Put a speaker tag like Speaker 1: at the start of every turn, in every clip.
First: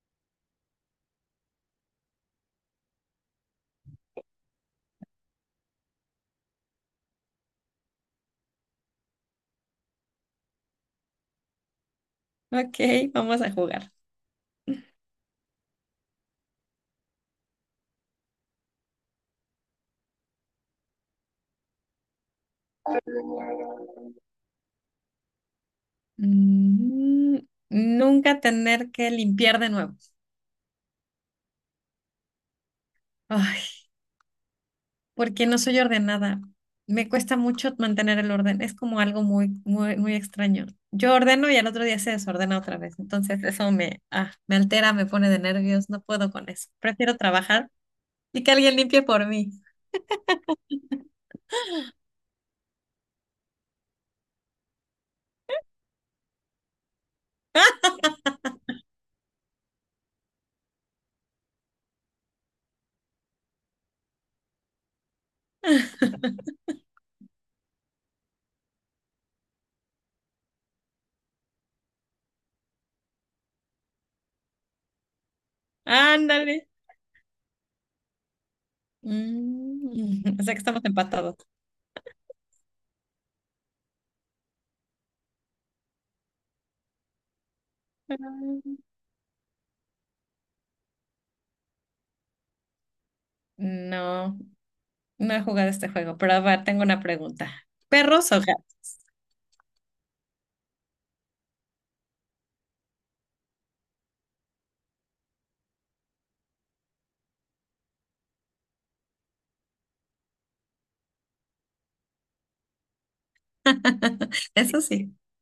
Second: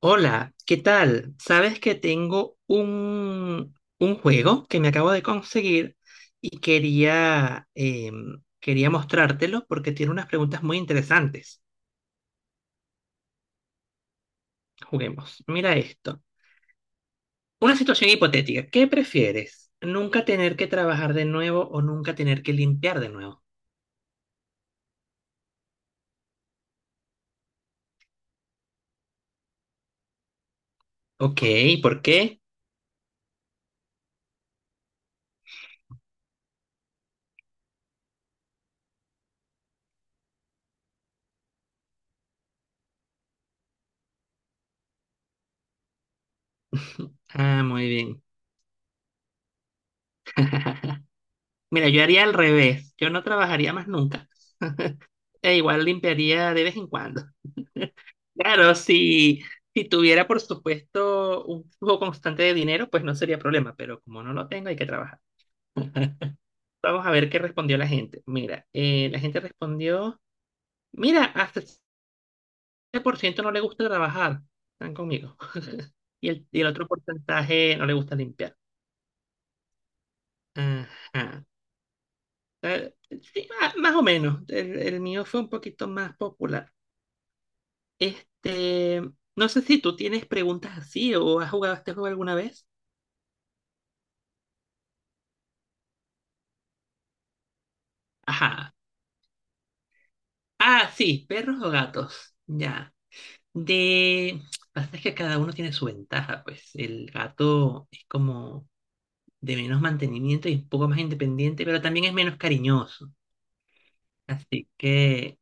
Speaker 1: Hola, ¿qué tal? Sabes que tengo un juego que me acabo de conseguir y quería, quería mostrártelo porque tiene unas preguntas muy interesantes.
Speaker 2: Ok, vamos a jugar.
Speaker 1: Juguemos. Mira esto. Una situación hipotética. ¿Qué prefieres? ¿Nunca tener que trabajar de nuevo o nunca tener que limpiar de nuevo?
Speaker 2: Mm, Nunca tener que limpiar de nuevo.
Speaker 1: Ok, ¿por qué?
Speaker 2: Ay, porque no soy ordenada. Me cuesta mucho mantener el orden. Es como algo muy, muy, muy extraño. Yo ordeno y al otro día se desordena otra vez. Entonces eso me altera, me pone de nervios. No puedo con eso. Prefiero
Speaker 1: Ah,
Speaker 2: trabajar
Speaker 1: muy bien.
Speaker 2: y que alguien limpie por mí.
Speaker 1: Mira, yo haría al revés. Yo no trabajaría más nunca. E igual limpiaría de vez en cuando. Claro, si tuviera, por supuesto, un flujo constante de dinero, pues no sería problema, pero como no lo tengo, hay que trabajar. Vamos a ver qué respondió la gente. Mira, la gente respondió, mira, hasta el 7% no le gusta trabajar, están conmigo. Y el,
Speaker 2: Ándale.
Speaker 1: y el otro porcentaje no le gusta limpiar.
Speaker 2: O sea que estamos empatados.
Speaker 1: Ajá. Eh, sí, más, o menos. El mío fue un poquito más popular. Este, no sé si tú tienes preguntas así o has jugado este juego alguna vez.
Speaker 2: Mm, no. No he jugado este juego, pero a ver, tengo una pregunta. ¿Perros o gatos?
Speaker 1: Ajá. Ah, sí, perros o gatos. Ya. De. Pasa es que cada uno tiene su ventaja, pues. El gato es como de menos mantenimiento y un poco más independiente, pero también es menos cariñoso. Así
Speaker 2: Eso sí,
Speaker 1: que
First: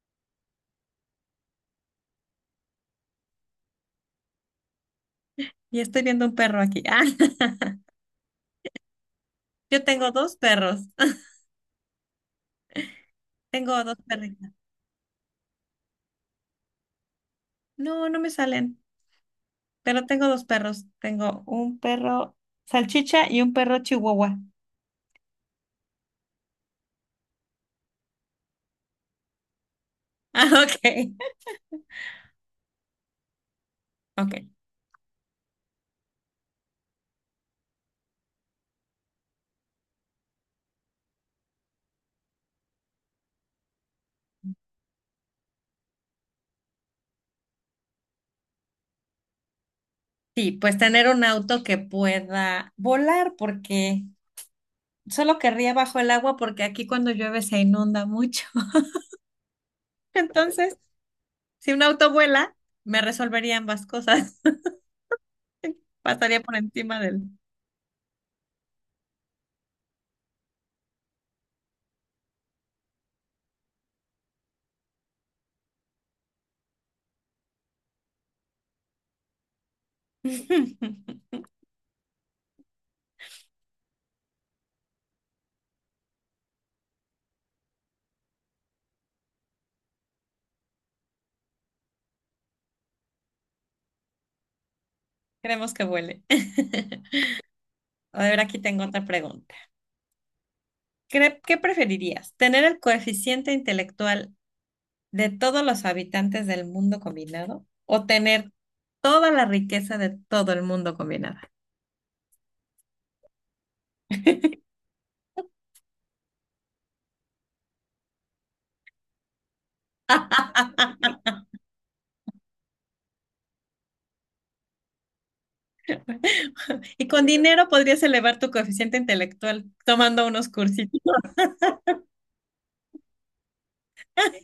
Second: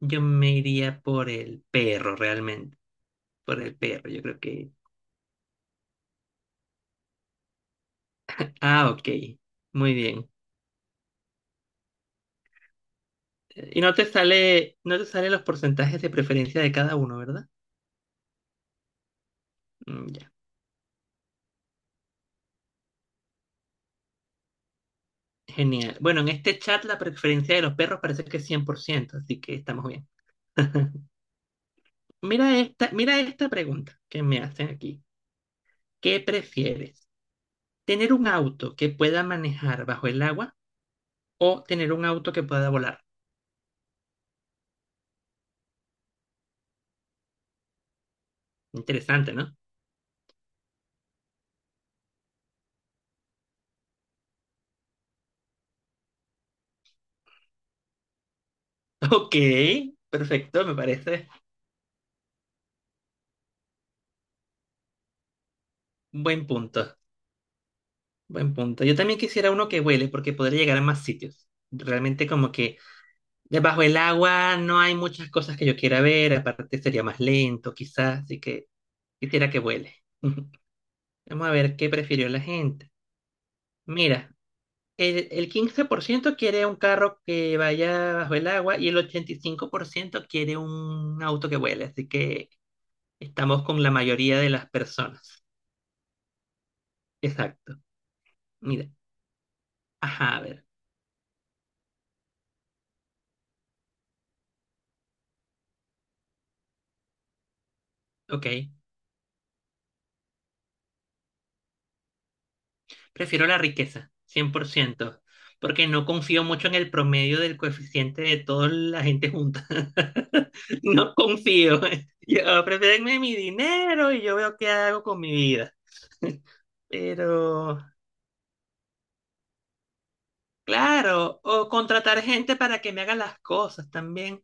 Speaker 1: yo me iría por el perro, realmente. Por el perro, yo creo que.
Speaker 2: y estoy viendo un perro aquí. Ah,
Speaker 1: Ah, ok.
Speaker 2: yo
Speaker 1: Muy
Speaker 2: tengo
Speaker 1: bien.
Speaker 2: dos perros.
Speaker 1: Y
Speaker 2: Tengo
Speaker 1: no
Speaker 2: dos
Speaker 1: te
Speaker 2: perritas.
Speaker 1: sale, no te salen los porcentajes de preferencia de cada uno, ¿verdad?
Speaker 2: No, no me salen, pero
Speaker 1: Mm,
Speaker 2: tengo
Speaker 1: ya.
Speaker 2: dos perros. Tengo un perro salchicha y un perro chihuahua.
Speaker 1: Genial. Bueno, en este chat la preferencia de los perros parece que es 100%, así que estamos bien.
Speaker 2: Ah, ok.
Speaker 1: Mira esta pregunta que me
Speaker 2: Ok.
Speaker 1: hacen aquí. ¿Qué prefieres? ¿Tener un auto que pueda manejar bajo el agua o tener un auto que pueda volar? Interesante, ¿no?
Speaker 2: Sí, pues tener un auto que pueda volar porque solo querría bajo el agua porque aquí cuando llueve se inunda mucho.
Speaker 1: Ok, perfecto, me
Speaker 2: Entonces,
Speaker 1: parece.
Speaker 2: si un auto vuela, me resolvería ambas cosas. Pasaría
Speaker 1: Buen
Speaker 2: por
Speaker 1: punto,
Speaker 2: encima de él.
Speaker 1: buen punto. Yo también quisiera uno que vuele porque podría llegar a más sitios. Realmente como que debajo el agua no hay muchas cosas que yo quiera ver, aparte sería más lento quizás, así que quisiera que vuele. Vamos a ver qué prefirió la gente. Mira. El 15% quiere un carro que vaya bajo el agua y el 85% quiere un auto que vuele. Así que estamos con la mayoría de las personas.
Speaker 2: Queremos que vuele.
Speaker 1: Exacto.
Speaker 2: A ver, aquí tengo
Speaker 1: Mira.
Speaker 2: otra pregunta.
Speaker 1: Ajá, a ver.
Speaker 2: ¿Qué preferirías? ¿Tener el coeficiente intelectual de todos los habitantes del mundo combinado o
Speaker 1: Ok.
Speaker 2: tener toda la riqueza de todo el mundo combinada?
Speaker 1: Prefiero la riqueza, 100% porque no confío mucho en el promedio del coeficiente de toda la gente junta. No confío. Yo prefiero mi dinero y yo veo qué hago con mi vida.
Speaker 2: Y con dinero
Speaker 1: Pero
Speaker 2: podrías elevar tu coeficiente intelectual tomando unos cursitos.
Speaker 1: Claro, o contratar gente para que me haga las cosas también.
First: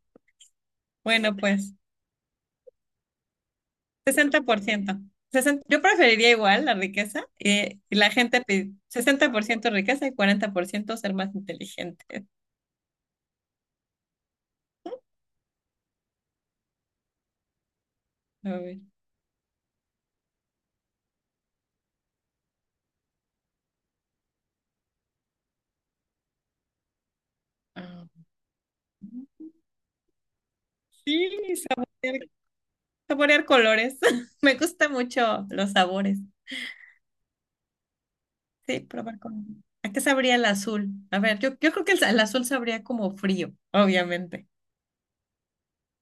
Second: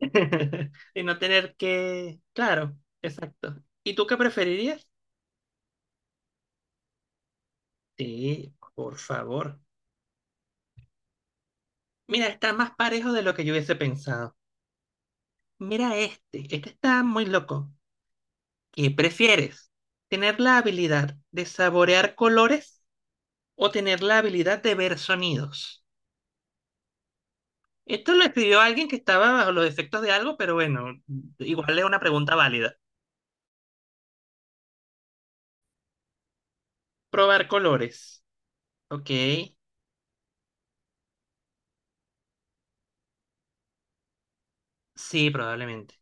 Speaker 1: Y no
Speaker 2: Bueno,
Speaker 1: tener
Speaker 2: pues,
Speaker 1: que... Claro, exacto. ¿Y tú qué
Speaker 2: sesenta por
Speaker 1: preferirías?
Speaker 2: ciento, 60. Yo preferiría igual la riqueza, y la gente
Speaker 1: Sí, por
Speaker 2: sesenta por
Speaker 1: favor.
Speaker 2: ciento riqueza y 40% ser más inteligente.
Speaker 1: Mira, está más parejo de lo que yo hubiese pensado. Mira este, este está muy loco.
Speaker 2: A ver.
Speaker 1: ¿Qué prefieres? ¿Tener la habilidad de saborear colores o tener la habilidad de ver sonidos? Esto lo
Speaker 2: Ah,
Speaker 1: escribió alguien que estaba bajo los efectos de algo, pero bueno,
Speaker 2: sí,
Speaker 1: igual es una
Speaker 2: saborear,
Speaker 1: pregunta válida.
Speaker 2: saborear colores. Me gusta mucho los sabores.
Speaker 1: Probar colores.
Speaker 2: Sí,
Speaker 1: Ok,
Speaker 2: probar con, ¿a qué sabría el azul? A ver, yo creo que el azul sabría como frío, obviamente.
Speaker 1: sí, probablemente.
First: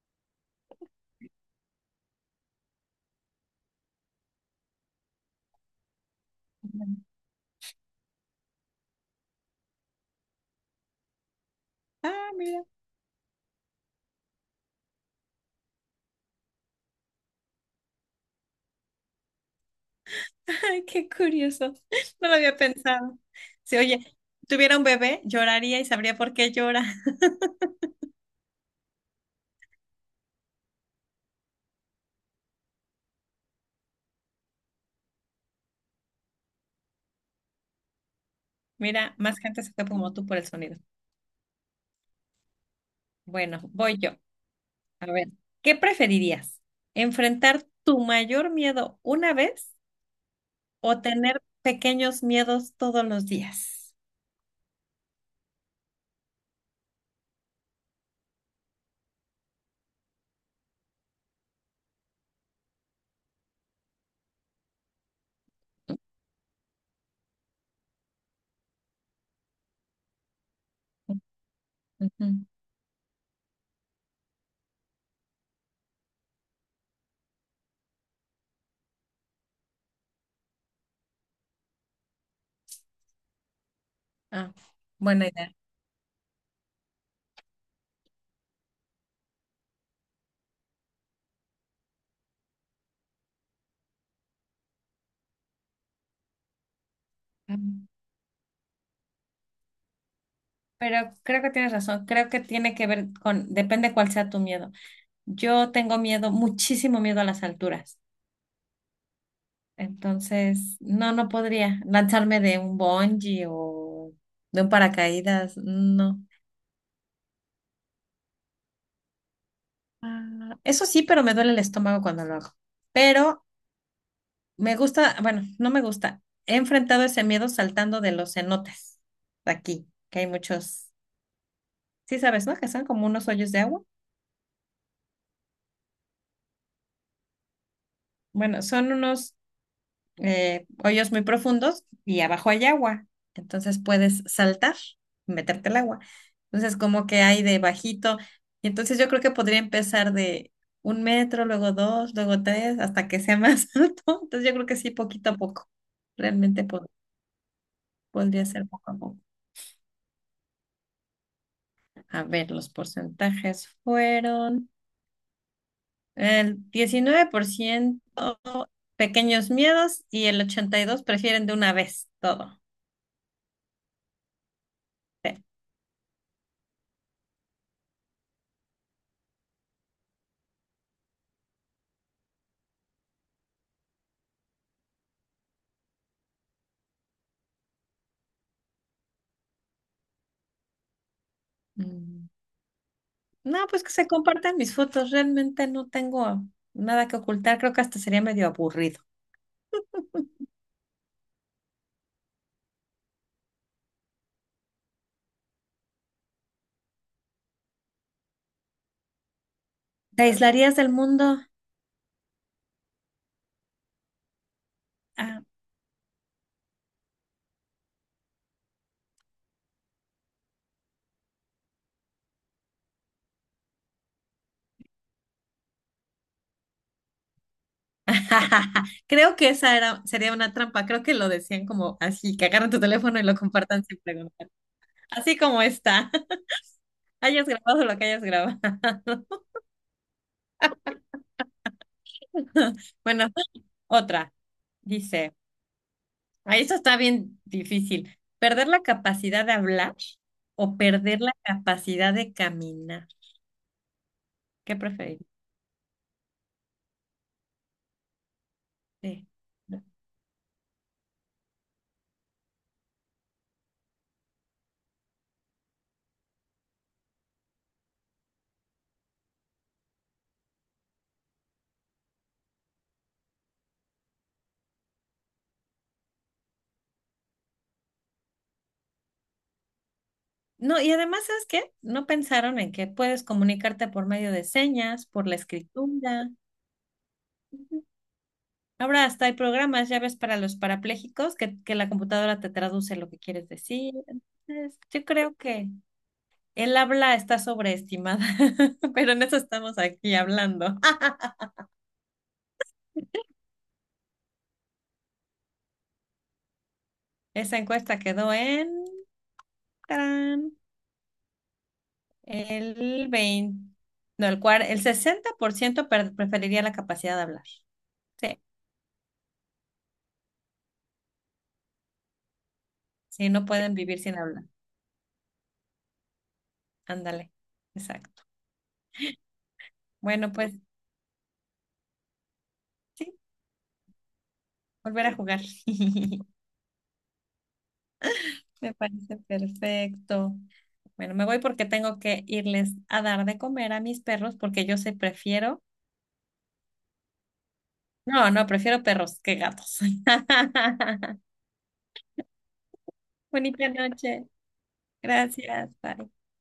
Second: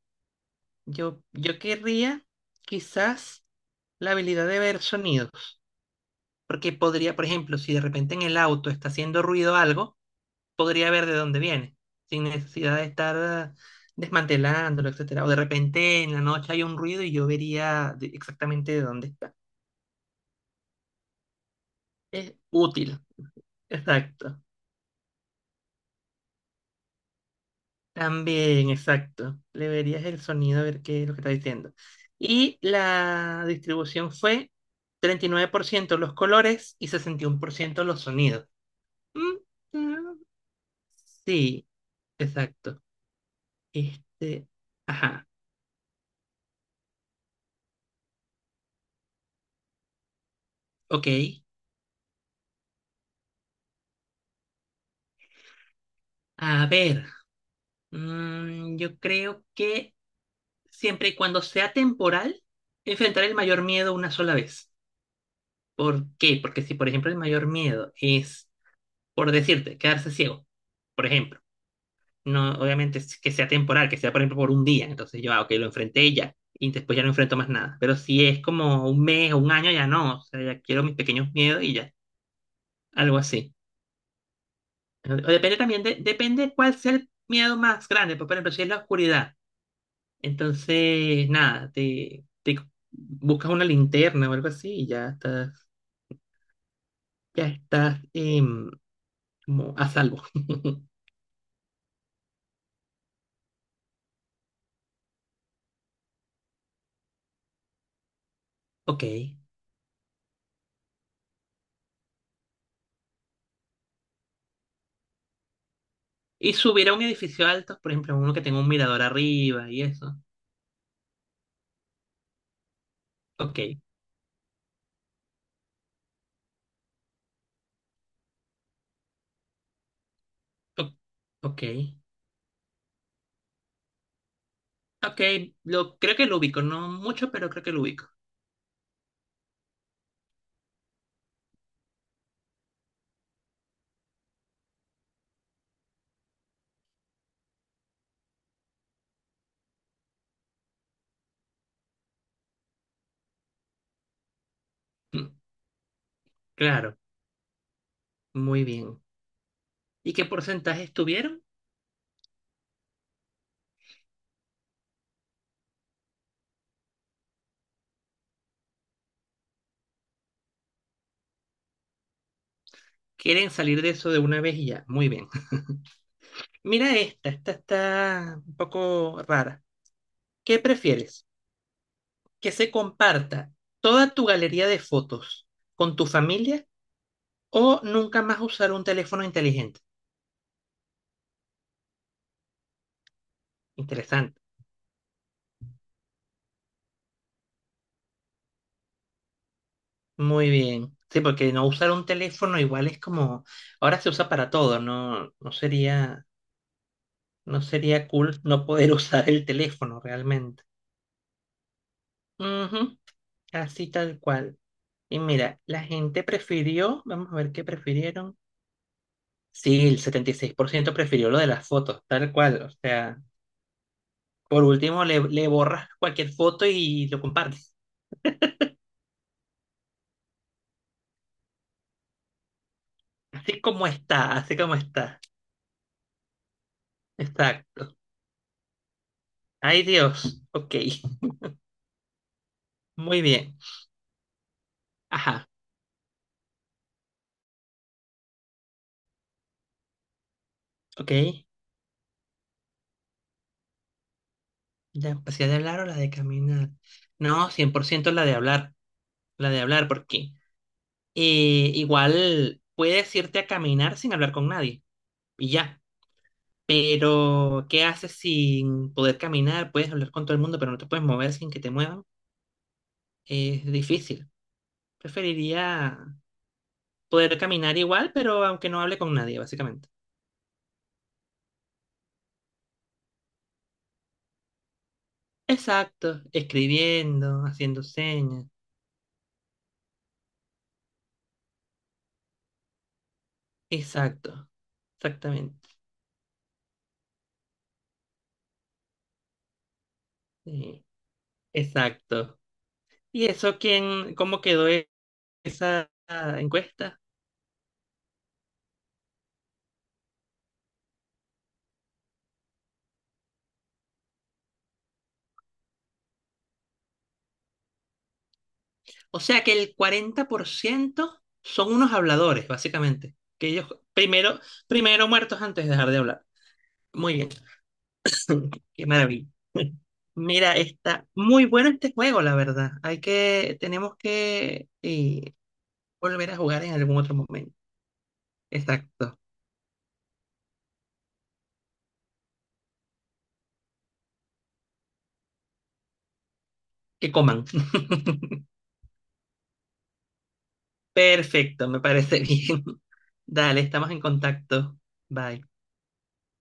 Speaker 1: Yo querría quizás la habilidad de ver sonidos, porque podría, por ejemplo, si de repente en el auto está haciendo ruido algo, podría ver de dónde viene, sin
Speaker 2: Ah, mira,
Speaker 1: necesidad de estar desmantelándolo, etcétera. O de repente en la noche hay un ruido y yo vería exactamente de dónde está.
Speaker 2: ay, qué curioso. No lo
Speaker 1: Es
Speaker 2: había
Speaker 1: útil,
Speaker 2: pensado. Si, oye,
Speaker 1: exacto.
Speaker 2: tuviera un bebé, lloraría y sabría por qué llora.
Speaker 1: También, exacto. Le verías el sonido a ver qué es lo que está diciendo. Y la distribución fue 39% los colores y 61% los sonidos.
Speaker 2: Mira, más gente se
Speaker 1: Mm,
Speaker 2: fue como
Speaker 1: mm,
Speaker 2: tú por el sonido.
Speaker 1: sí, exacto.
Speaker 2: Bueno, voy yo.
Speaker 1: Este,
Speaker 2: A
Speaker 1: ajá,
Speaker 2: ver, ¿qué preferirías? ¿Enfrentar tu mayor miedo una vez o
Speaker 1: ok.
Speaker 2: tener pequeños miedos todos los días?
Speaker 1: A ver, yo creo que siempre y cuando sea temporal, enfrentar el mayor miedo una sola vez. ¿Por qué? Porque si, por ejemplo, el mayor miedo es, por decirte, quedarse ciego, por ejemplo
Speaker 2: Ujú.
Speaker 1: no, obviamente es que sea temporal, que sea por ejemplo por un día. Entonces yo, ok, lo enfrenté y ya. Y después ya no enfrento más nada. Pero si es como un mes o un año, ya no. O sea, ya quiero mis pequeños miedos y ya. Algo así.
Speaker 2: Ah,
Speaker 1: O
Speaker 2: buena
Speaker 1: o
Speaker 2: idea.
Speaker 1: depende también, de, depende cuál sea el miedo más grande. Pues, por ejemplo, si es la oscuridad. Entonces, nada, te buscas una linterna o algo así y ya
Speaker 2: Mm.
Speaker 1: estás como a salvo.
Speaker 2: Pero creo que tienes razón. Creo que tiene que ver con, depende cuál sea tu miedo. Yo tengo miedo, muchísimo miedo a las alturas.
Speaker 1: Ok.
Speaker 2: Entonces, no, no podría lanzarme de un bungee o de un paracaídas. No.
Speaker 1: Y subir a un edificio alto, por ejemplo, uno que tenga un mirador arriba y eso.
Speaker 2: Ah, eso sí, pero me duele el estómago cuando lo hago. Pero
Speaker 1: Ok.
Speaker 2: me gusta, bueno, no me gusta. He enfrentado ese miedo saltando de los cenotes de aquí, que hay muchos,
Speaker 1: O- ok.
Speaker 2: sí sabes, ¿no? Que son como unos hoyos de agua.
Speaker 1: Ok, lo, creo que lo ubico, no mucho, pero creo que lo ubico.
Speaker 2: Bueno, son unos hoyos muy profundos y abajo hay agua. Entonces puedes saltar y meterte al agua. Entonces, como que hay de bajito. Y entonces yo creo que podría empezar de 1 metro, luego dos, luego tres, hasta que sea más alto. Entonces yo creo que sí, poquito
Speaker 1: Mm,
Speaker 2: a poco. Realmente
Speaker 1: Claro,
Speaker 2: podría
Speaker 1: muy
Speaker 2: ser poco a
Speaker 1: bien.
Speaker 2: poco.
Speaker 1: ¿Y qué porcentaje tuvieron?
Speaker 2: A ver, los porcentajes fueron el 19% pequeños miedos y el 82% prefieren de una vez todo.
Speaker 1: Quieren salir de eso de una vez y ya. Muy bien.
Speaker 2: Sí.
Speaker 1: Mira esta, esta está un poco rara. ¿Qué prefieres? ¿Que se comparta toda tu galería de fotos con tu familia o nunca más usar un teléfono inteligente?
Speaker 2: Mm. No, pues que se
Speaker 1: Interesante.
Speaker 2: compartan mis fotos. Realmente no tengo nada que ocultar. Creo que hasta sería medio aburrido.
Speaker 1: Muy bien. Sí, porque no usar un teléfono igual es como, ahora se usa para todo, no, no sería No sería cool no poder usar el teléfono
Speaker 2: ¿Te
Speaker 1: realmente.
Speaker 2: aislarías del mundo?
Speaker 1: Ujú, así tal cual. Y
Speaker 2: Ah.
Speaker 1: mira, la gente prefirió, vamos a ver qué prefirieron. Sí, el 76% prefirió lo de las fotos, tal cual. O sea, por último le borras cualquier foto y lo compartes.
Speaker 2: Creo que esa era, sería una trampa. Creo que lo decían como así, que agarran tu teléfono y lo
Speaker 1: Así
Speaker 2: compartan
Speaker 1: como
Speaker 2: sin
Speaker 1: está,
Speaker 2: preguntar.
Speaker 1: así como está.
Speaker 2: Así como está. Hayas grabado
Speaker 1: Exacto.
Speaker 2: lo que hayas grabado.
Speaker 1: Ay Dios, ok, muy
Speaker 2: Bueno,
Speaker 1: bien.
Speaker 2: otra. Dice,
Speaker 1: Ajá,
Speaker 2: ah, eso está bien difícil. ¿Perder la capacidad de hablar o
Speaker 1: ok.
Speaker 2: perder la capacidad de caminar? ¿Qué
Speaker 1: ¿La
Speaker 2: preferirías?
Speaker 1: capacidad de hablar o la de caminar? No, 100%
Speaker 2: Sí.
Speaker 1: la de hablar, porque igual puedes irte a caminar sin hablar con nadie y ya. Pero, ¿qué haces sin poder caminar? Puedes hablar con todo el mundo, pero no te puedes mover sin que te muevan. Es difícil. Preferiría poder caminar igual, pero aunque no hable con nadie, básicamente.
Speaker 2: No, y además, ¿sabes qué? No pensaron en que puedes comunicarte por medio de señas, por la
Speaker 1: Exacto.
Speaker 2: escritura.
Speaker 1: Escribiendo, haciendo
Speaker 2: Ujú.
Speaker 1: señas.
Speaker 2: Ahora hasta hay programas, ya ves, para los parapléjicos que la computadora te traduce lo que quieres decir.
Speaker 1: Exacto.
Speaker 2: Entonces, yo creo
Speaker 1: Exactamente.
Speaker 2: que el habla está sobreestimada, pero en eso estamos aquí hablando.
Speaker 1: Sí, Exacto. ¿Y eso quién, cómo quedó esa encuesta?
Speaker 2: Esa encuesta quedó en tarán, el 20, no, el 60% preferiría la capacidad de hablar. Sí,
Speaker 1: O sea que el 40% son unos habladores, básicamente.
Speaker 2: sí, no
Speaker 1: Que ellos
Speaker 2: pueden vivir sin
Speaker 1: primero,
Speaker 2: hablar.
Speaker 1: primero muertos antes de dejar de hablar. Muy bien.
Speaker 2: Ándale, exacto.
Speaker 1: Qué maravilla.
Speaker 2: Bueno, pues
Speaker 1: Mira, está muy bueno este juego, la verdad. Hay
Speaker 2: sí,
Speaker 1: que, tenemos que
Speaker 2: volver a jugar.
Speaker 1: volver a jugar en algún otro momento.
Speaker 2: Me parece
Speaker 1: Exacto.
Speaker 2: perfecto. Bueno, me voy porque tengo que irles a dar de comer a mis perros porque yo sé prefiero.
Speaker 1: Que coman.
Speaker 2: No, no, prefiero perros que gatos.
Speaker 1: Perfecto, me parece bien. Dale,
Speaker 2: Bonita
Speaker 1: estamos en
Speaker 2: noche.
Speaker 1: contacto. Bye.
Speaker 2: Gracias. Bye.